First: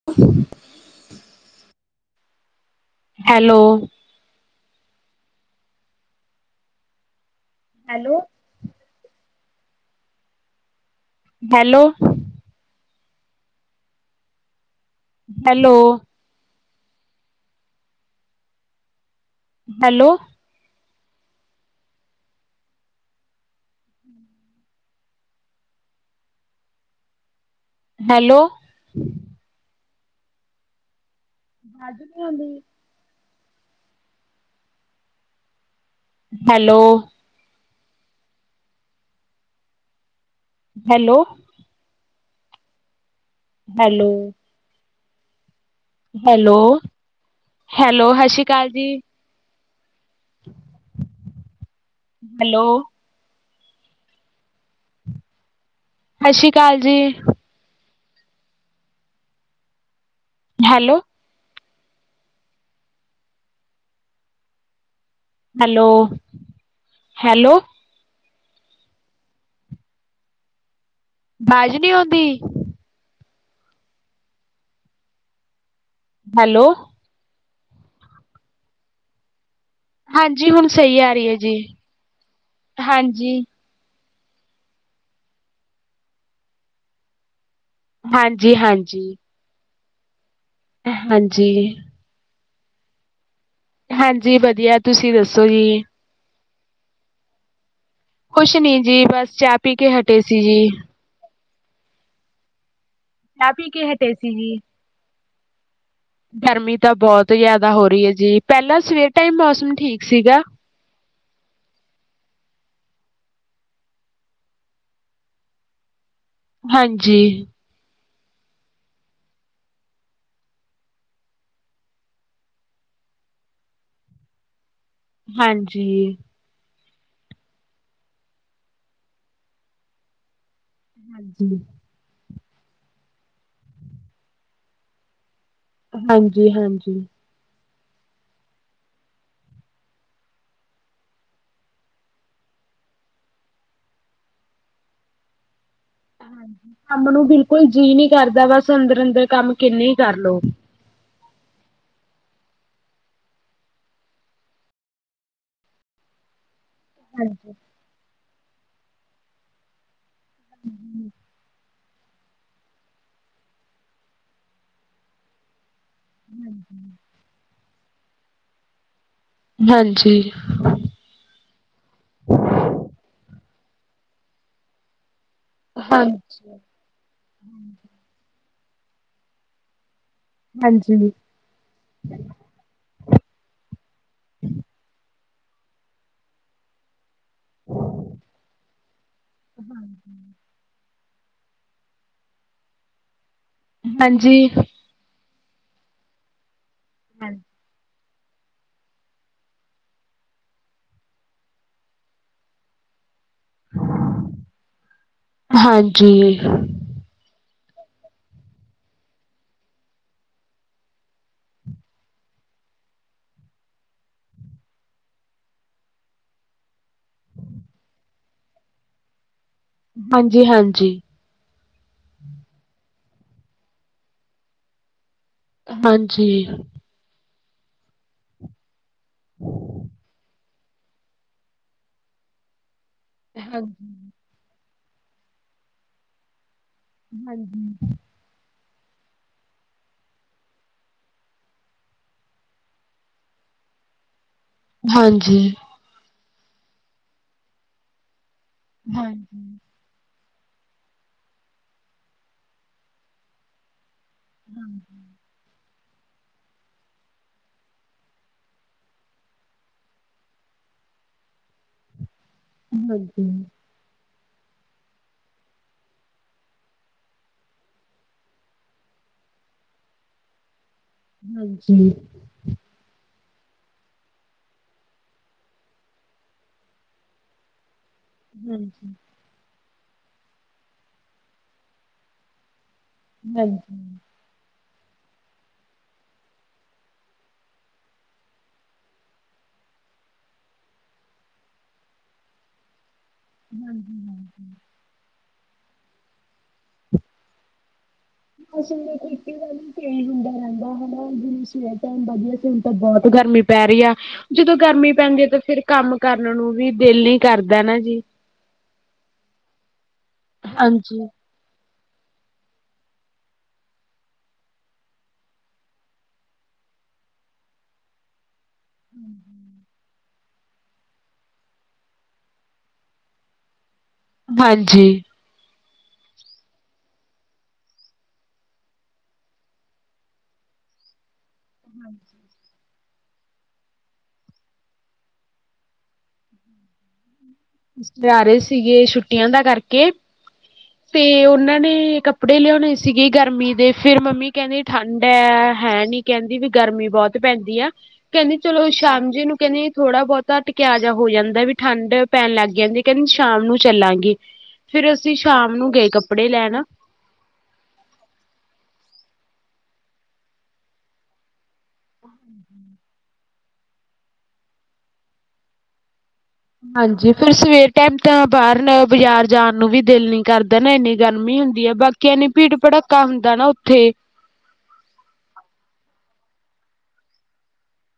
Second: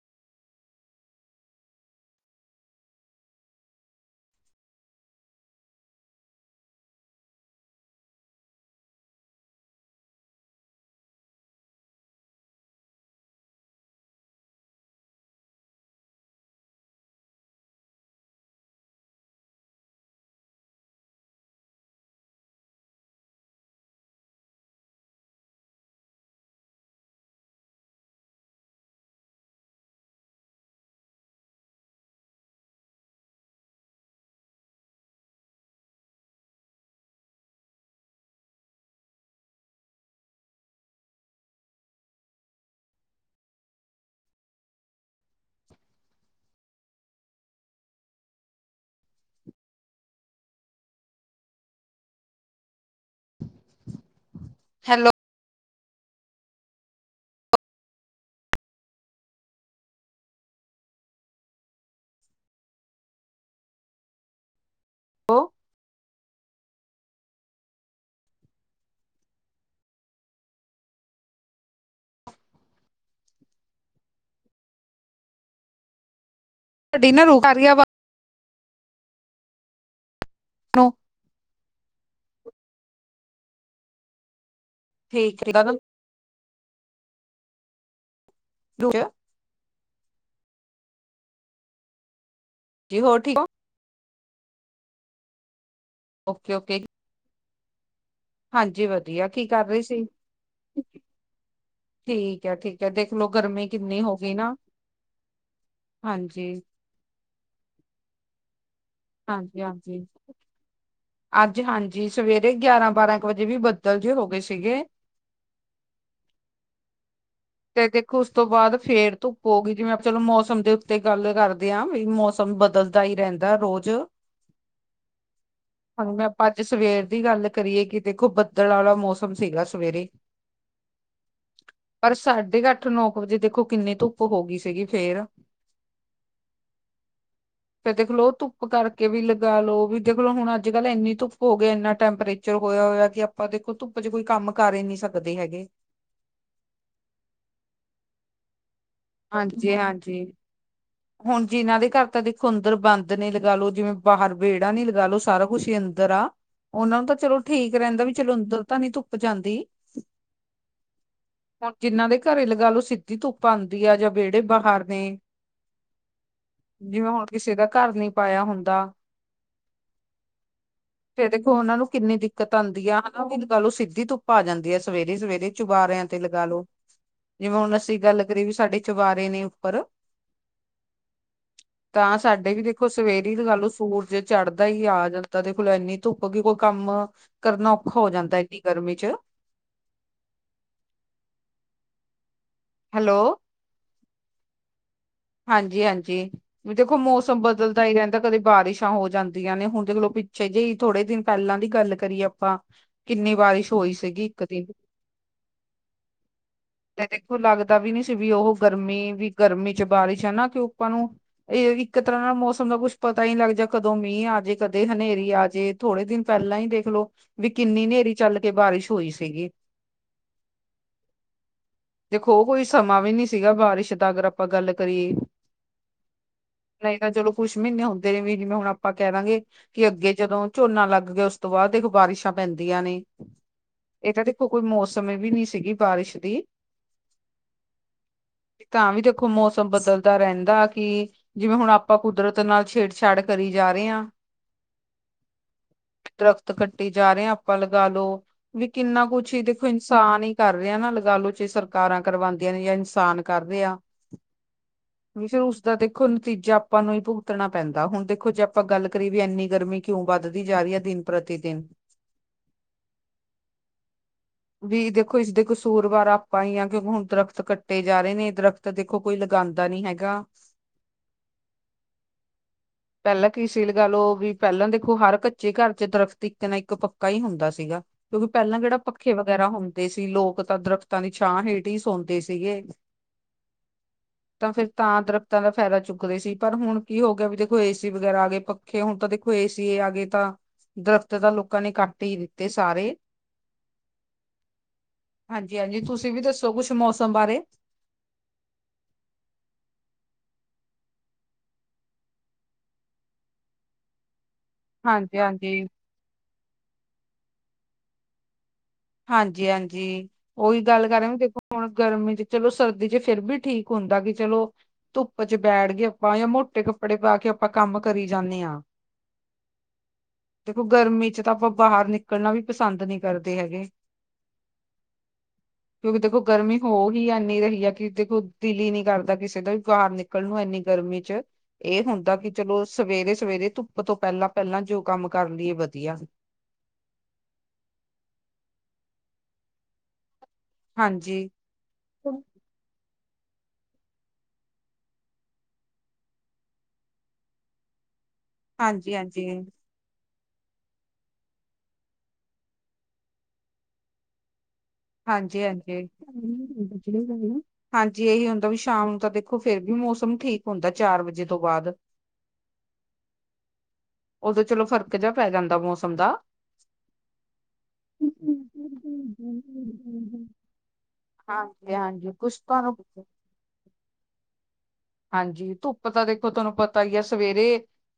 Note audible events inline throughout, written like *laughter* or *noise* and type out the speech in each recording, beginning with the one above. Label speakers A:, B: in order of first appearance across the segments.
A: ' *inaudible* Aloe. Hello. Hello. Hello. Hello. Hello. ਵਾਜ਼ ਨੀ ਆਉਂਦੀ hello. Hello. Hello.
B: *inaudible*
A: Hello -hello, ਸਤਿ ਸ਼੍ਰੀ ਅਕਾਲ ਜੀ *inaudible* ਹੈਲੋ।
B: ਹੈਲੋ।
A: ਸਤਿ ਸ਼੍ਰੀ ਅਕਾਲ ਜੀ। ਹੈਲੋ
B: ਹੋ *unintelligible*
A: ਹੈਲੋ-ਹੈਲੋ ਬਾਜ਼ ਨਹੀਂ ਆਉਂਦੀ ਹੈਲੋ।
B: ਤੁਹਾਡੀ ਨਾ ਰੋ ਕਰ ਰਹੀ ਆ ਆਵਾਜ਼
A: ਹਾਂਜੀ ਹੁਣ
B: ਨੂੰ
A: ਸਹੀ ਆ ਰਹੀ ਹੈ ਜੀ, ਹਾਂਜੀ।
B: ਠੀਕ -ਠੀਕ।
A: ਹਾਂਜੀ -ਹਾਂਜੀ। ਹਾਂਜੀ।
B: ਜੀ ਹੋਰ ਠੀਕ ਹੋ।
A: ਹਾਂਜੀ, ਵਧੀਆ ਤੁਸੀਂ ਦੱਸੋ ਜੀ।
B: Okay -okay.
A: ਕੁੁਛ ਨਹੀਂ
B: ਹਾਂਜੀ
A: ਜੀ
B: ਵਧੀਆ
A: ਬਸ
B: ਕੀ
A: ਚਾਹ
B: ਕਰ
A: ਪੀ
B: ਰਹੀ
A: ਕੇ ਹਟੇ ਸੀ ਜੀ।
B: ਠੀਕ ਹੈ, ਠੀਕ ਹੈ ਦੇਖਲੋ
A: ਚਾਹ
B: ਗਰਮੀ
A: ਪੀ ਕੇ
B: ਕਿੰਨੀ
A: ਹਟੇ
B: ਹੋ
A: ਸੀ
B: ਗਈ
A: ਜੀ
B: ਨਾ ਹਾਂਜੀ
A: ਗਰਮੀ ਤਾਂ ਬਹੁਤ ਜ਼ਿਆਦਾ ਹੋ ਰਹੀ ਹੈ ਜੀ ਪਹਿਲਾਂ ਸਵੇਰ ਟਾਈਮ
B: ਹਾਂਜੀ
A: ਮੌਸਮ ਠੀਕ
B: ਹਾਂਜੀ
A: ਸੀਗਾ
B: ਅੱਜ ਹਾਂਜੀ, ਸਵੇਰੇ ਗਿਆਰਾਂ- ਬਾਰਾਂ ਕੁ ਵਜੇ ਵੀ ਬੱਦਲ ਜੇ ਹੋ ਗਏ ਸੀਗੇ
A: ਹਾਂਜੀ।
B: ਫੇਰ ਦੇਖੋ ਉਸ ਤੋਂ ਬਾਅਦ ਫੇਰ ਧੁੱਪ ਹੋਗੀ ਜਿਵੇਂ, ਆਪਾ ਚਲੋ ਮੌਸਮ ਦੇ ਉੱਤੇ ਗੱਲ ਕਰਦੇ ਹਾਂ ਵੀ ਮੌਸਮ ਬਦਲ ਤਾ ਹੀ ਰਹਿੰਦਾ ਰੋਜ਼
A: ਹਾਂਜੀ।
B: ਮੈਂ ਆਪਾਂ ਅੱਜ ਸਵੇਰ ਦੀ ਗੱਲ ਕਰੀਏ ਕਿ ਦੇਖੋ ਬੱਦਲ ਵਾਲਾ ਮੌਸਮ ਸੀਗਾ ਸਵੇਰੇ
A: ਹਾਂਜੀ।
B: ਪਰ ਸਾਢੇ ਕੁ ਅੱਠ, ਨੌ ਕੁ ਵਜੇ ਦੇਖੋ ਕਿੰਨੀ ਧੁੱਪ ਹੋ ਗਈ ਸੀਗੀ ਫੇਰ
A: ਹਾਂਜੀ- ਹਾਂਜੀ।
B: ਫੇਰ ਦੇਖਲੋ ਧੁੱਪ ਕਰਕੇ ਵੀ ਲਗਾ ਲੋ ਵੀ ਦੇਖਲੋ ਹੁਣ ਅੱਜ ਕੱਲ੍ਹ ਇੰਨੀ ਧੁੱਪ ਹੋ ਗਈ ਇਨਾ ਟੈਂਪਰੇਚਰ ਚਲੋ ਹੋਇਆ- ਹੋਇਆ ਕਿ ਆਪਾਂ ਦੇਖੋ ਧੁੱਪ 'ਚ ' ਕੋਈ ਕੰਮ ਕਰ ਹੀ ਨੀ ਸਕਦੇ ਹੈਗੇ
A: ਹਾਂਜੀ, ਕੰਮ ਨੂੰ ਬਿਲਕੁੱਲ ਜੀਅ ਨਹੀਂ ਕਰਦਾ ਬਸ ਅੰਦਰ- ਅੰਦਰ ਕੰਮ
B: ਹਾਂਜੀ
A: ਕਿੰਨੇ ਹੀ
B: ਹਾਂਜੀ।
A: ਕਰਲੋ
B: ਹੁਣ ਜਿਨਾਂ ਦੇ ਘਰ ਤਾਂ ਦੇਖੋ ਅੰਦਰੋ ਬੰਦ ਨੇ ਲਗਾ ਲੋ, ਜਿਵੇਂ, ਬਾਹਰ ਵਿਹੜਾ ਨੀ ਲਗਾਲੋ ਸਾਰਾ ਕੁਛ ਹੀੰ ਅੰਦਰ ਆ, ਉਹਨਾ ਨੂੰ ਤਾਂ ਚਲੋ
A: ਹਾਂਜੀ
B: ਠੀਕ ਰਹਿੰਦਾ ਵੀ ਚਲੋ ਅੰਦਰੋ ਤਾ ਨਹੀਂ ਧੁੱਪ ਜਾਂਦੀ
A: *inaudible*
B: ਹੁਣ ਜਿੰਨਾ ਦੇ ਘਰੇ ਲਗਾ ਲਓ ਸਿੱਧੀ ਧੁੱਪ ਆਉਂਦੀ ਆ ਜਾਂ ਵਿਹੜੇ ਬਾਹਰ ਨੇ
A: *inaudible*
B: ਜਿਵੇਂ ਹੁਣ ਕਿਸੇ ਦਾ ਘਰ ਨਹੀਂ ਪਾਇਆ ਹੁੰਦਾ
A: ਹਾਂਜੀ।
B: ਫਿਰ ਦੇਖੋ ਉਹਨਾ ਨੂੰ ਕਿੰਨੀ ਦਿੱਕਤ ਆਉਂਦੀ ਆ ਹਨਾ ਵੀ ਲਗਾਲੋ ਸਿੱਧੀ ਧੁੱਪ ਆ ਜਾਂਦੀ ਆ ਸਵੇਰੇ- ਸਵੇਰੇ
A: ਹਾਂ
B: ਚੁਬਾਰਿਆਂ ਤੇ ਲਗਾ ਲੋ, ਜਿਵੇਂ ਹੁਣ ਅਸੀਂ ਗੱਲ ਕਰੀਏ ਵੀ ਸਾਡੇ ਚੁਬਾਰੇ ਨੇ ਉੱਪਰ
A: ਹਾਂਜੀ।
B: ਤਾਂ ਸਾਡੇ ਵੀ ਦੇਖੋ ਦੇਖੋ ਸਵੇਰੀ ਗੱਲ ਸੂਰਜ ਚੜ੍ਹਦਾ ਹੀ ਆ ਜਾਂਦਾ ਦੇਖਲੋ ਇੰਨੀ ਧੁੱਪ ਕੀ ਕੋਈ ਕੰਮ ਕਰਨਾ ਔਖਾ ਹੋ ਜਾਂਦਾ ਏਨੀ ਗਰਮੀ 'ਚ'
A: ਹਾਂਜੀ ਹ।
B: ਹੈਲੋ।
A: ਹਾਂਜੀ।
B: ਹਾਂਜੀ- ਹਾਂਜੀ, ਵੀ ਦੇਖੋ
A: ਹਾਂਜੀ
B: ਮੌਸਮ ਬਦਲਦਾ ਹੀ ਰਹਿੰਦਾ ਤਾਂ ਕਦੇ ਬਾਰਿਸ਼ਾਂ ਹੋ ਜਾਂਦੀਆਂ ਨੇ, ਹੁਣ ਤੇ ਚਲੋ ਪਿੱਛੇ ਜੇ ਥੋੜੇ ਦਿਨ ਪਹਿਲਾਂ ਦੀ ਗੱਲ ਕਰੀਏ ਆਪਾਂ ਕਿੰਨੀ ਬਾਰਿਸ਼ ਹੋਈ ਸੀਗੀ ਇੱਕ ਦਿਨ
A: ਹਾਂਜੀ
B: ਤੇ ਦੇਖੋ ਲੱਗਦਾ ਵੀ ਨੀ ਸੀ ਵੀ ਉਹ ਗਰਮੀ, ਵੀ ਗਰਮੀ 'ਚ' ਬਾਰਸ਼ ਹੈ ਕੀ ਆਪਾਂ ਨੂੰ ਇਹ ਇੱਕ ਤਰ੍ਹਾਂ ਨਾਲ ਮੌਸਮ ਦਾ ਕੁੱਛ ਪਤਾ ਲੱਗ ਜਾ ਕਦੋਂ, ਮੀਂਹ ਆਜੇ ਕਦੇ ਹਨੇਰੀ ਆਜੇ। ਥੋੜੇ ਦਿਨ ਪਹਿਲਾਂ ਹੀ ਦੇਖਲੋ। ਵੀ ਕਿੰਨੀ ਨੇਰੀ ਚੱਲ ਕੇ ਬਾਰਿਸ਼ ਹੋਈ ਸੀਗੀ।
A: ਹਾਂਜੀ-ਹਾਂਜੀ।
B: ਦੇਖੋ ਉਹ ਕੋਈ ਸਮਾਂ ਵੀ ਨੀ ਸੀਗਾ, ਬਾਰਿਸ਼ ਦਾ ਅਗਰ ਆਪਾਂ ਗੱਲ ਕਰੀਏ
A: ਹਾਂਜੀ।
B: ਨਹੀਂ ਤਾਂ ਚਲੋ ਕੁੱਛ ਮਹੀਨੇ ਹੁੰਦੇ ਨੇ। ਵੀ ਜਿਵੇਂ ਹੁਣ ਆਪਾਂ ਕਹਿ ਦਾ ਗੇ ਕਿ ਅੱਗੇ ਜਦੋਂ ਝੋਨਾ ਲੱਗ ਗਿਆ। ਉਸ ਤੋਂ ਬਾਅਦ ਦੇਖੋ ਬਾਰਿਸ਼ਾਂ ਪੈਂਦੀਆਂ ਨੇ।
A: ਹਾਂਜੀ
B: ਇਹ ਤਾਂ ਕੋਈ ਮੌਸਮ ਵੀ ਨੀ ਸੀਗੀ ਬਾਰਿਸ਼ ਦੀ।
A: ਹਾਂਜੀ।
B: ਤਾਂ ਵੀ ਦੇਖੋ ਮੌਸਮ ਬਦਲਦਾ ਰਹਿੰਦਾ ਕੀ ਜਿਵੇਂ ਹੁਣ ਆਪਾਂ ਕੁਦਰਤ ਨਾਲ ਛੇੜਛਾੜ ਕਰੀ ਜਾ ਰਹੇ ਆ।
A: ਹਾਂਜੀ।
B: ਦਰਖਤ ਕੱਟੀ ਜਾ ਰਹੇ ਆ, ਆਪਾਂ ਲਗਾਵੋ ਵੀ ਕਿੰਨਾ ਕੁਛ ਹੀ ਦੇਖੋ ਇਨਸਾਨ ਹੀ ਕਰ ਰਿਹਾ ਨਾ ਲਗਾ ਲੋ ਚੇ ਸਰਕਾਰਾਂ ਕਰਵਾਦੀਆਂ ਨੇ ਜਾਂ ਇਨਸਾਨ ਕਰ ਰਿਹਾ ਆ।
A: ਹਮ।
B: ਹਮੇਸ਼ਾ ਉਸਦਾ ਦੇਖੋ ਨਤੀਜਾ ਆਪਾਂ ਨੂੰ ਹੀ ਭੁਗਤਣਾ ਪੈਂਦਾ ਹੁਣ ਦੇਖੋ ਜੇ ਆਪਾਂ ਗੱਲ ਕਰੀਏ ਵੀ ਇੰਨੀ ਗਰਮੀ ਕਿਉਂ ਵੱਧਦੀ ਜਾ ਰਹੀ ਐ ਦਿਨ ਪ੍ਰਤੀ ਦਿਨ।
A: ' *inaudible* ' ਹਾਂਜੀ' ' *inaudible*
B: ਵੀ ਦੇਖੋ ਇਸਦੇ ਕਸੂਰਵਾਰ ਆਪਾਂ ਹੀ ਹਾਂ ਕਿਉਂਕਿ ਹੁਣ ਦਰਖਤ ਕੱਟੇ ਜਾ ਰਹੇ ਨੇ ਦਰਖਤ ਦੇ ਦੇਖੋ ਕੋਈ ਲਗਾਂਦਾ ਨੀ ਹੈਗਾ।
A: ਹਾਂਜੀ।
B: ਪਹਿਲਾਂ ਕੀ ਸੀ ਲਗਾ ਲੋ ਵੀ, ਪਹਿਲਾਂ ਦੇਖੋ, ਹਰ ਕੱਚੇ ਘਰ ਚ ਦਰਖਤ ਇੱਕ ਨਾ ਇੱਕ ਪੱਕਾ ਹੀ ਹੁੰਦਾ ਸੀਗਾ ਕਿਉਂਕਿ ਪਹਿਲਾਂ ਜਿਹੜਾ ਪੱਖੇ ਵਗੈਰਾ ਹੁੰਦੇ ਸੀ। ਲੋਕ ਤਾਂ ਦਰਖਤਾਂ ਦੀ ਛਾਂ ਹੇਠ ਹੀ ਸੌਂਦੇ ਸੀਗੇ
A: ਹਾਂਜੀ।
B: ਤਾਂ ਫਿਰ ਤਾਂ ਦਰਖ਼ਤਾਂ ਦਾ ਫਾਇਦਾ ਚੁੱਕਦੇ ਸੀ। ਪਰ ਹੁਣ ਕੀ ਹੋ ਗਿਆ ਵੀ ਦੇਖੋ। ਏ ਸੀ ਵਗੈਰਾ ਆ ਗਏ ਕੇ ਹੁਣ ਤਾਂ ਦੇਖੋ ਏ ਸੀ ਆ ਗਏ ਤਾਂ ਦਰਖ਼ਤ ਤਾਂ ਲੋਕਾਂ ਨੇ ਕੱਟ ਹੀ ਦਿੱਤੇ ਸਾਰੇ।
A: ਹਾਂਜੀ-ਹਾਂਜੀ।
B: ਹਾਂਜੀ-ਹਾਂਜੀ ਤੁਸੀਂ ਵੀ ਦੱਸੋ? ਕੁਛ ਮੌਸਮ ਬਾਰੇ।
A: ਅਸੀਂ ਕੀਤੀ ਗ ਹੁੰਦਾ ਰਹਿੰਦਾ ਹਨਾ, ਜਿਵੇਂ ਸਵੇਰੇ ਟਾਈਮ ਵਧੀਆ ਸੀ ਹੁਣ ਤਾਂ ਬਹੁਤ ਗਰਮੀ ਪੈ ਰਹੀ ਆ ਜਦੋਂ ਗਰਮੀ ਪੈਂਦੀ ਆ, ਤਾਂ
B: ਹਾਂਜੀ-ਹਾਂਜੀ
A: ਫਿਰ ਕੰਮ ਕਰਨ ਨੂੰ ਵੀ ਦਿਲ ਨੀ ਕਰਦਾ ਨਾ ਜੀ।
B: ਹਾਂਜੀ-ਹਾਂਜੀ ਉਹੀ ਗੱਲ
A: ਹਾਂਜੀ
B: ਕਰ ਦੇਖੋ ਹੁਣ ਗਰਮੀ 'ਚ' ਚਲੋ, ਸਰਦੀ ਫਿਰ ਵੀ ਠੀਕ ਹੁੰਦਾ ਵੀ ਚਲੋ ਧੁੱਪ 'ਚ' ਬੈਠ ਕੇ ਆਪਾਂ ਜਾਂ ਮੋਟੇ ਕੱਪੜੇ ਪਾ ਕੇ ਆਪਾਂ ਕੰਮ ਕਰੀ ਜਾਂਨੇ ਆ।
A: ' *inaudible*
B: ਦੇਖੋ, ਗਰਮੀ 'ਚ' ਤਾਂ ਆਪਾਂ ਬਾਹਰ ਨਿਕਲਣਾ ਵੀ ਪਸੰਦ ਨੀ ਕਰਦੇ ਹੈਗੇ।
A: ਹਾਂਜੀ।
B: ਕਿਉਂਕਿ, ਦੇਖੋ ਗਰਮੀ ਹੋ ਹੀ ਇਨੀ ਰਹੀ ਹੈ। ਕੀ ਦੇਖੋ ਦਿਲ ਹੀ ਨੀ ਕਰਦਾ ਕਿਸੇ ਦਾ ਬਾਹਰ ਨਿਕਲ ਨਿਕਲ ਨੂੰ ਇੰਨੀ ਗਰਮੀ 'ਚ'। ਇਹ ਹੁੰਦਾ ਕਿ ਚਲੋ, ਸਵੇਰੇ-ਸਵੇਰੇ ਧੁੱਪ ਤੋਂ ਪਹਿਲਾਂ- ਪਹਿਲਾਂ ਜੋ ਕੰਮ ਕਰ ਲਈਏ ਵਧੀਆ।
A: ਜਾ ਰਹੇ ਸੀਗੇ ਛੁੱਟੀਆਂ ਦਾ ਕਰਕੇ, ਤੇ
B: ਹਾਂਜੀ
A: ਉਹਨਾਂ ਨੇ ਕੱ ਕੱਪੜੇ ਲਿਆਉਣੇ ਸੀਗੇ ਗਰਮੀ ਦੇ। ਫਿਰ ਮੰਮੀ ਕਹਿੰਦੀ ਠੰਡ ਏ ਹੈ ਨੀ ਕਹਿੰਦੀ ਵੀ ਗਰਮੀ ਬਹੁਤ ਪੈਂਦੀ ਆ, ਕਹਿੰਦੀ ਚਲੋ
B: ਹਾਂਜੀ
A: ਸ਼ਾਮ ਜੀ ਨੂੰ
B: ਹਾਂਜੀ
A: ਕਹਿੰਦੇ ਥੋੜ੍ਹਾ ਬਹੁਤਾ ਟੇਕਾਅ ਜਿਹਾ ਹੋ ਜਾਂਦਾ ਵੀ ਠੰਡ ਪੈਣ ਲੱਗ ਜਾਂਦੀ ਕਹਿੰਦੀ ਸ਼ਾਮ ਨੂੰ ਚੱਲਾਂਗੇ, ਫੇਰ ਅਸੀਂ ਸ਼ਾਮ ਨੂੰ ਗਏ ਕੱਪੜੇ ਲੈਣ।
B: ' *unintelligible* ਹਾਂਜੀ, ਇਹੀ ਹੁੰਦਾ ਵੀ ਸ਼ਾਮ ਨੂੰ ਤਾਂ ਦੇਖੋ ਫਿਰ ਵੀ ਮੌਸਮ ਠੀਕ ਹੁੰਦਾ ਚਾਰ ਵਜੇ ਤੋਂ ਬਾਅਦ।
A: ' *inaudible*
B: ਉਦੋਂ ਚਲੋ ਫਰਕ ਜਿਹਾ ਪੈ ਜਾਂਦਾ ਮੌਸਮ ਦਾ।
A: ਹਾਂਜੀ, ਸਵੇਰ ਟਾਈਮ ਤਾਂ ਬਾਹਰ, ਬਜ਼ਾਰ ਜਾਣ ਨੂੰ ਦਿਲ ਨ ਕਰਦੇ ਨਾ ਇੰਨੀ ਗਰਮੀ ਹੁੰਦੀ
B: ਹਾਂਜੀ
A: ਆ ਬਾਕੀ
B: ਹਾਂਜੀ
A: ਕੇ ਇੰਨੀ
B: ਕੁਛ
A: ਭੀੜ
B: ਤੁਹਾਨੂੰ
A: ਭੜਾਕਾ ਹੁੰਦਾ ਨਾ ਉੱਥੇ।
B: ਹਾਂਜੀ, ਧੁੱਪ ਤਾਂ ਦੇਖੋ ਤੁਹਾਨੂੰ ਪਤਾ ਹੀ ਆ ਸਵੇਰੇ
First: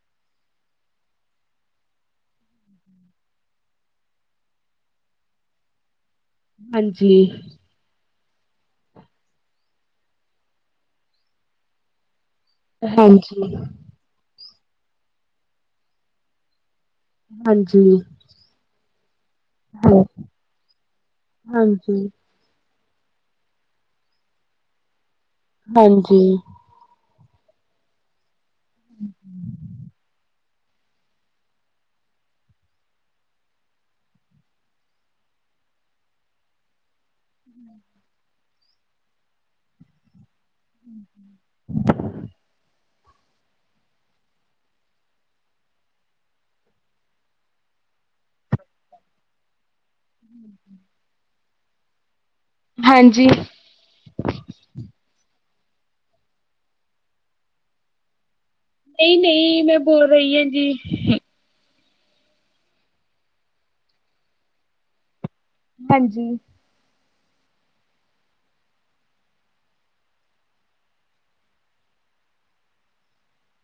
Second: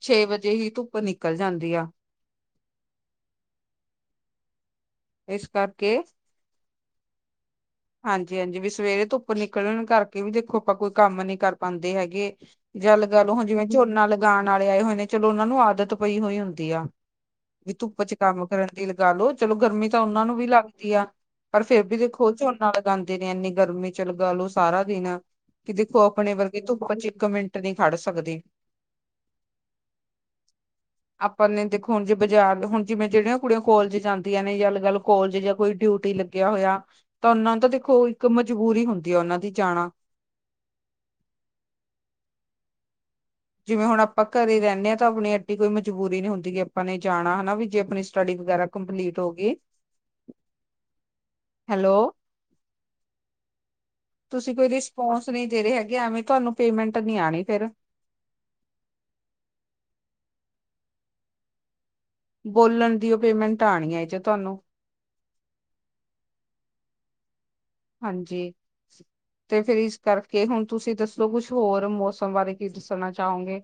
B: ਛੇ ਵਜੇ ਹੀ ਧੁੱਪ ਨਿਕਲ ਜਾਂਦੀ ਆ।
A: ' *inaudible*
B: ਇਸ ਕਰਕੇ
A: ਹਾਂਜੀ।
B: ਹਾਂਜੀ-ਹਾਂਜੀ ਵੀ ਸਵੇਰੇ ਤੋਂ ਉੱਪਰ ਨਿਕਲਣ ਕਰਕੇ ਵੀ ਦੇਖੋ ਆਪਾਂ ਕੋਈ ਕੰਮ ਨੀ ਕਰ ਪਾਂਦੇ ਹੈਗੇ। ਜਾ ਲਗਾ ਲਓ, ਹੁਣ
A: ਹਾਂਜੀ
B: ਜਿਵੇਂ ਝੋਨਾ ਲਗਾਣ ਆਲੇ ਆਏ ਹੋਏ ਨੇ ਚਲੋ ਉਹਨਾਂ ਨੂੰ ਆਦਤ ਪਈ ਹੋਈ ਹੁੰਦੀ ਆ। ਵੀ
A: ਹਾਂਜੀ
B: ਧੁੱਪ 'ਚ' ਕੰਮ ਕਰਨ ਤੇ ਲਗਾ ਲੋ ਚਲੋ ਗਰਮੀ ਤਾਂ
A: ਹਾਂ
B: ਉਹਨਾਂ ਨੂੰ ਵੀ ਲੱਗਦੀ ਆ। ਪਰ ਫੇਰ ਵੀ
A: ਹਾਂਜੀ
B: ਦੇਖੋ ਝੋਨ ਝੋਨਾ ਲਗਾਂਦੇ ਨੇ ਇੰਨੀ ਗਰਮੀ 'ਚ' ਲਗਾ ਲੋੋ ਸਾਰਾ ਦਿਨ, ਕਿ ਦੇਖੋ ਆਪਣੇ
A: ਹਾਂਜੀ
B: ਵਰਗੇ ਧੁੱਪ 'ਚ'। ਇੱਕ ਮਿੰਟ ਨੀ ਖੜ ਸਕਦੇ।
A: ' *inaudible*
B: ਆਪਾਂ ਨੇ ਦੇਖੋ ਹੁਣ ਜੇ ਬਾਜ਼ਾਰ ਹੁਣ ਜਿਵੇਂ ਜਿਹੜੀਆਂ ਕੁੜੀਆਂ ਕੋਲਜ ਜਾਂਦੀਆਂ ਨੇ ਜਾਂ ਗੱਲ-ਗੱਲ ਕੋਲਜ ਜਾਂ ਕੋਈ ਡਿਊਟੀ ਲੱਗੀ ਲੱਗਿਆ ਹੋਇਆ ਤਾਂ ਉਹਨਾਂ ਨੂੰ ਤਾਂ ਦੇਖੋ ਇੱਕ ਮਜਬੂਰੀ ਹੁੰਦੀ ਆ ਉਹਨਾਂ ਦੀ ਜਾਣਾ।
A: ' *inaudible*
B: ਜਿਵੇਂ ਹੁਣ ਆਪਾਂ ਘਰੇ ਰਹਿੰਨੇ ਆ, ਤਾਂ ਆਪਣੀ ਐਡੀ ਕੋਈ ਮਜਬੂਰੀ ਨੀ ਹੁੰਦੀ ਆਪਾਂ ਨੇ ਜਾਣਾ ਹਨਾ ਵੀ ਜੇ ਆਪਣੀ ਸਟੱਡੀ ਵਗੈਰਾ ਕੰਪਲੀਟ ਹੋ ਗਈ।
A: ' *inaudible*
B: ਹੈਲੋ।
A: ਹਾਂਜੀ।
B: ਤੁਸੀਂ ਕੋਈ ਰਿਸਪੋਂਸ ਨਹੀਂ ਦੇ ਰਹੇ ਹੈਗੇ ਐਵੇਂ ਤੁਹਾਨੂੰ ਪੇਮੈਂਟ ਨੀ ਆਣੀ ਫਿਰ।
A: ਨਹੀਂ-ਨਹੀਂ ਮੈਂ ਬੋਲ ਰਹੀ ਆ ਜੀ।
B: ਬੋਲਣ ਦੀ ਉਹ ਪੇਮੈਂਟ ਆਣੀ ਐ 'ਚ' ਤੁਹਾਨੂੰ।
A: ਹਾਂਜੀ।
B: ਹਾਂਜੀ। ਤੇ ਫੇਰ ਇਸ ਕਰਕੇ ਹੁਣ ਤੁਸੀਂ ਦੱਸੋ, ਕੁਛ ਹੋਰ ਮੌਸਮ ਬਾਰੇ ਕੀ ਦੱਸਣਾ ਚਾਹੋਗੇ।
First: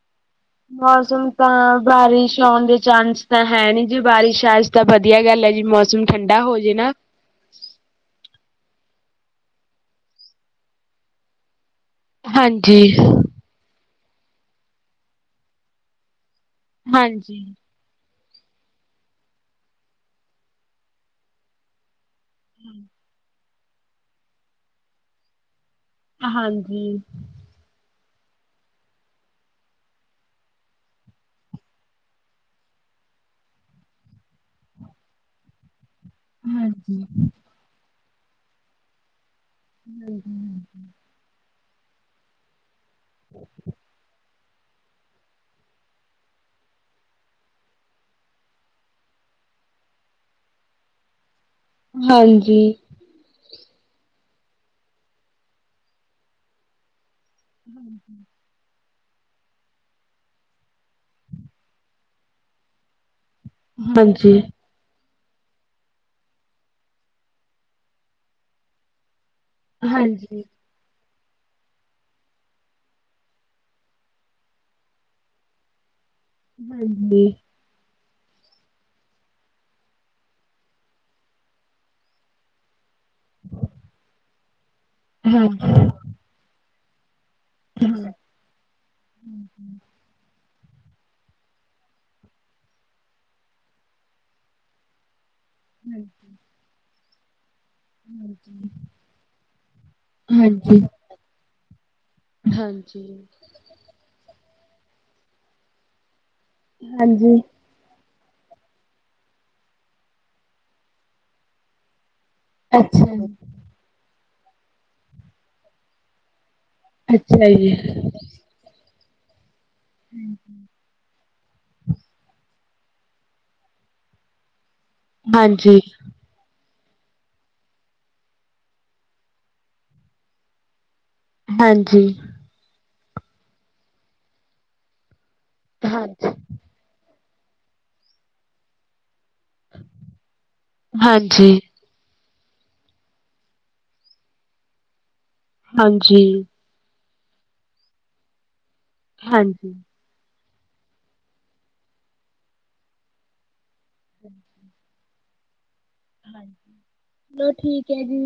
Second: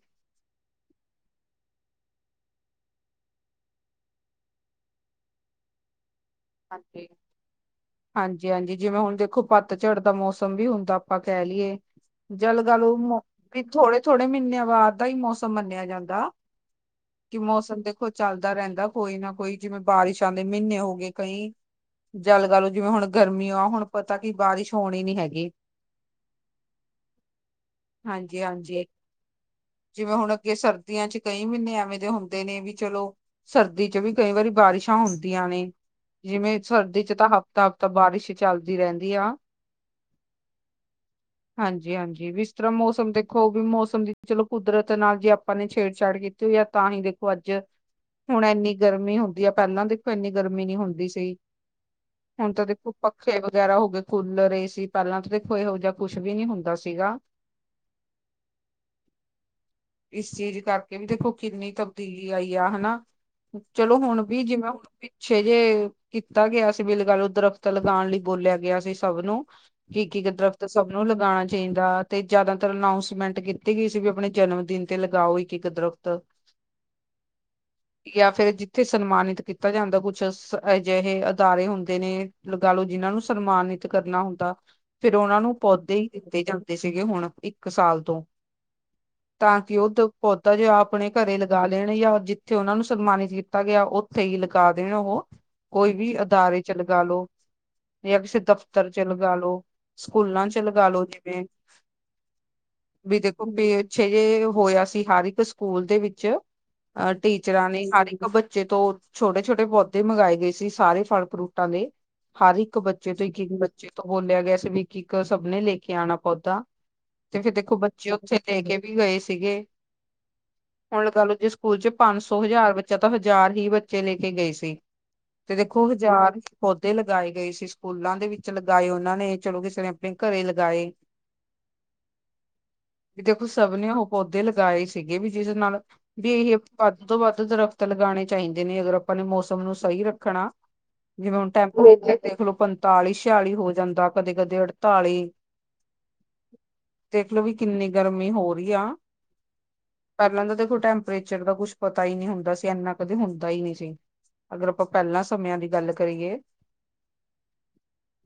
A: ਮੌਸਮ ਤਾਂ ਬਾਰਿਸ਼ ਆਉਣ ਦੇ ਚਾਂਨਸ ਤਾਂ ਹੈ ਨੀ ਜੀ, ਬਾਰਿਸ਼ ਆ ਈ। ਤਾਂ ਵਧੀਆ ਗੱਲ ਹੈ ਜੀ, ਮੌਸਮ ਠੰਡਾ ਹੋ ਜੂ।
B: ਹਾਂਜੀ। ਹਾਂਜੀ-ਹਾਂਜੀ ਜਿਵੇਂ ਹੁਣ ਦੇਖੋ, ਪੱਤਝੜ ਦਾ ਮੌਸਮ ਵੀ ਹੁੰਦਾ ਆਪਾਂ ਕਹਿ ਲਈਏ। ਜਾ ਲੱਗਾ
A: ਹਾਂਜੀ
B: ਵੀ ਥੋੜੇ-ਥੋੜੇ ਮਹੀਨਿਆਂ ਬਾਅਦ ਦਾ ਹੀ ਮੌਸਮ ਮੰਨਿਆ ਜਾਂਦਾ। ਕਿ
A: ਹਾਂਜੀ
B: ਮੌਸਮ ਦੇਖੋ ਚੱਲਦਾ ਰਹਿੰਦਾ, ਕੋਈ ਨਾ ਕੋਈ ਜਿਵੇਂ ਬਾਰਿਸ਼ਾ ਦੇ ਮਹੀਨੇ ਹੋ ਗੇ। ਕਈ ਜਾ ਲੱਗਾ ਲੋ, ਜਿਵੇਂ ਹੁਣ ਗਰਮੀ ਆ ਹੁਣ ਪਤਾ ਕਿ ਬਾਰਿਸ਼ ਹੋਣੀ ਨੀ ਹੈਗੀ।
A: ਹਾਂਜੀ।
B: ਹਾਂਜੀ-ਹਾਂਜੀ। ਜਿਵੇਂ ਹੁਣ ਅੱਗੇ ਸਰਦੀਆਂ 'ਚ' ਕਈ ਮਹੀਨੇ ਐਵੇਂ ਦੇ ਹੁੰਦੇ ਨੇ ਵੀ ਚਲੋ ਸਰਦੀ 'ਚ' ਵੀ ਕਈ ਵਾਰੀ ਬਾਰਿਸ਼ਾਂ ਹੁੰਦੀਆਂ ਨੇ। ਜਿਵੇਂ ਸਰਦੀ
A: ਹਾਂਜੀ
B: 'ਚ' ਤਾਂ ਹਫ਼ਤਾ-ਹਫ਼ਤਾ ਬਾਰਿਸ਼ ਚੱਲਦੀ ਰਹਿੰਦੀ ਆ।
A: ' *inaudible*
B: ਹਾਂਜੀ-ਹਾਂਜੀ ਵੀ ਇਸ ਤਰ੍ਹਾਂ ਮੌਸਮ ਦੇਖੋ ਵੀ ਮੌਸਮ ਦੀ ਚਲੋ। ਕੁਦਰਤ ਨਾਲ ਜੇ ਆਪਾਂ ਨੇ ਛੇੜਛਾੜ ਕੀਤੀ ਹੋਈ ਐ ਤਾਂ ਹੀ ਦੇਖੋ ਅੱਜ ਹੁਣ ਇੰਨੀ ਗਰਮੀ ਹੁੰਦੀ ਆ, ਪਹਿਲਾਂ ਦੇਖੋ ਇੰਨੀ ਗਰਮੀ ਨੀ ਹੁੰਦੀ ਸੀ ਹੁਣ ਤਾਂ
A: ਹਾਂਜੀ
B: ਦੇਖੋ ਪੱਖੇ ਵਗੈਰਾ ਹੋ ਗਏ ਕੂਲਰ, ਏ ਸੀ ਪਹਿਲਾਂ ਤਾਂ ਦੇਖੋ ਇਹੋ ਜਿਹਾ ਕੁੱਛ ਵੀ ਨਹੀਂ ਹੁੰਦਾ ਸੀਗਾ।
A: ਹਾਂਜੀ।
B: ਇਸ ਚੀਜ਼ ਕਰਕੇ ਵੀ ਦੇਖੋ ਕਿੰਨੀ ਤਬਦੀਲੀ ਆਈ ਆ ਹਨਾ। ਚਲੋ ਹੁਣ ਵੀ
A: ਹਾਂਜੀ
B: ਜਿਵੇਂ ਸੇਜੇ, ਕੀਤਾ ਗਿਆ ਸੀ ਵੀ ਲਗਾਲੋ ਦਰੱਖਤ ਲਗਾਣ ਲਈ ਬੋਲਿਆ ਗਿਆ ਸੀ ਸਭ ਨੂੰ। ਕਿ-ਕਿ
A: ਹਾਂਜੀ,
B: ਕਿਧਰ ਤੇ ਸਭ ਨੂੰ ਲਗਾਉਣਾ ਚਾਹੀਦਾ ਤੇ ਜ਼ਿਆਦਾਤਰ ਅਨਾਉਸਮੈਂਟ ਕੀਤੀ ਗਈ ਵੀ, ਆਪਣੇ ਜਨਮ ਦਿਨ ਤੇ ਲਗਾਓ ਕਿ ਇੱਕ- ਇੱਕ ਦਰੱਖਤ ਤ
A: ਹਾਂਜੀ।
B: ਜਾਂ ਫਿਰ ਜਿੱਥੇ ਸਨਮਾਨਿਤ ਕੀਤਾ ਜਾਂਦਾ ਕੁ ਕੁਛ ਅਜਿਹੇ ਅਦਾਰੇ ਹੁੰਦੇ ਨੇ ਲਗਾ ਲੋ ਜਿਨਾਂ ਨੂੰ ਸਨਮਾਨਿਤ ਕਰਨਾ ਹੁੰਦਾ। ਫਿਰ ਉਹਨਾਂ ਨੂੰ ਪੌਦੇ ਹੀ ਦਿੱਤੇ ਜਾਂਦੇ ਸੀਗੇ ਹੁਣ ਇੱਕ ਇਕ ਸਾਲ ਤੋਂ ' *inaudible* ' ਤਾਂ ਕਿ ਉਹ ਪੌਦਾ ਜੋ ਆਪਣੇ ਘਰੇ ਲਗਾ ਲੈਣ ਜਾਂ ਜਿੱਥੇ ਉਹਨਾਂ ਨੂੰ ਸਨਮਾਨਿਤ ਕੀਤਾ ਗਿਆ ਉੱਥੇ ਹੀ ਲਗਾ ਦੇਣ ਉਹ ਕੋਈ ਵੀ ਅਦਾਰੇ 'ਚ' ਲਗਾ ਲੋ। ਜਾਂ ਕਿਸੇ ਦਫ਼ਤਰ 'ਚ' ਲਗਾ ਲੋ ਸਕੂਲਾਂ 'ਚ'
A: ਹਾਂਜੀ।
B: ਲਗਾ ਲੋ ਜਿਵੇਂ
A: ਹਾਂਜੀ।
B: ' *unintelligible* ' ਜੇ ਹੋਇਆ ਸੀ ਹਰ ਇੱਕ ਸਕੂਲ ਦੇ ਵਿੱਚ ਅ
A: ਹਾਂਜੀ,
B: ਟੀਚਰਾਂ ਨੇ ਹਰ ਇੱਕ ਬੱਚੇ ਤੋਂ ਛੋਟੇ ਛੋਟੇ ਪੌਦੇ ਮੰਗਗਾਏ ਗਏ ਸੀ ਸਾਰੇ ਫਲ ਫਰੂਟਾਂ ਦੇ ਹਰ ਇੱਕ ਬੱਚੇ
A: ਅੱਛਾ,
B: ਤੋਂ ਇੱਕ-ਇੱਕ ਬੱਚੇ ਬੱਚੇ ਤੋਂ ਬੋਲਿਆ ਗਿਆ ਸੀ, ਵੀ ਇੱਕ ਸਭ ਨੇ ਲੈ ਕੇ ਆਉਣਾ ਪੌਦਾ ਤੇ
A: ਅੱਛਾ
B: ਫਿਰ
A: ਜੀ।
B: ਦੇਖੋ ਬੱਚੇ ਉੱਥੇ ਦੇਕੇ ਵੀ ਗਏ ਸੀਗੇ
A: ' *unintelligible*
B: ਹੁਣ ਲਗਾ ਲਓ ਜੇ ਸਕੂਲ 'ਚ' ਪੰਜ ਸੌ ਹਜ਼ਾਰ ਬੱਚਾ ਤਾਂ ਹਜ਼ਾਰ ਹੀ ਬੱਚੇ ਲੈ ਕੇ ਗਏ ਸੀ। ਤੇ
A: ਹਾਂਜੀ।
B: ਦੇਖੋ ਹਜ਼ਾਰ ਪੌਦੇ ਲਗਾਏ ਗਏ ਸੀ, ਸਕੂਲਾਂ ਦੇ ਵਿੱਚ ਲਗਾਏ ਉਹਨਾਂ ਨੇ, ਚਲੋ ਕਿਸ ਨੇ ਆਪਣੇ ਘਰੇ ਲਗਾਏ।
A: ਹਾਂਜੀ।
B: ਦੇਖੋ ਸਭ ਨੇ ਉਹ ਪੌਦੇ ਲਗਾਏ ਸੀਗੇ ਵੀ ਜਿਸ ਨਾਲ ਵੀ
A: ਹਾਂਜੀ,
B: ਇਹ ਵੱਧ ਤੋਂ ਵੱਧ ਦਰਖਤ ਲਗਾਉਣੇ ਚਾਹੀਦੇ ਨੇ ਅਗਰ ਆਪਾਂ ਨੇ ਮੌਸਮ ਮੌਸਮ ਨੂੰ ਸਹੀ ਰੱਖਣਾ ਜਿਵੇਂ
A: ਹਾਂਜੀ,
B: ਹੁਣ ਟ
A: ਹਾਂਜੀ।
B: ਇਥੇ ਦੇਖਲੋ ਪੰਤਾਲੀ, ਛਿਆਲੀ ਹੋ ਜਾਂਦਾ ਕਦੇ-ਕਦੇ ਅੜਤਾਲੀ
A: ਹਾਂਜੀ।
B: ਦੇਖਲੋ ਵੀ ਕਿੰਨੀ ਗਰਮੀ ਹੋ ਰਹੀ ਆ
A: ਹਾਂਜੀ।
B: ਪਹਿਲਾਂ ਤਾਂ ਦੇਖੋ ਟੈਂਪਰੇਚਰ ਦਾ ਕੁਛ ਪਤਾ ਹੀ ਨਹੀਂ ਹੁੰਦਾ ਸੀ, ਇੰਨਾ ਕਦੇ ਹੁੰਦਾ ਹੀ ਨਹੀਂ ਸੀ।
A: ' *inaudible*
B: ਅਗਰ ਆਪਾਂ ਪਹਿਲਾਂ ਸਮਿਆਂ ਦੀ ਗੱਲ ਕਰੀਏ।
A: ਚਲੋ ਠੀਕ ਹੈ ਜੀ।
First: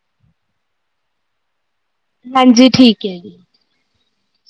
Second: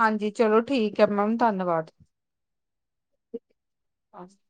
B: ਹਾਂਜੀ ਚਲੋ ਠੀਕ ਹੈ ਮੈਮ ਧੰਨਵਾਦ।
A: ਹਾਂਜੀ, ਠੀਕ ਐ ਜੀ।
B: ' *unintelligible*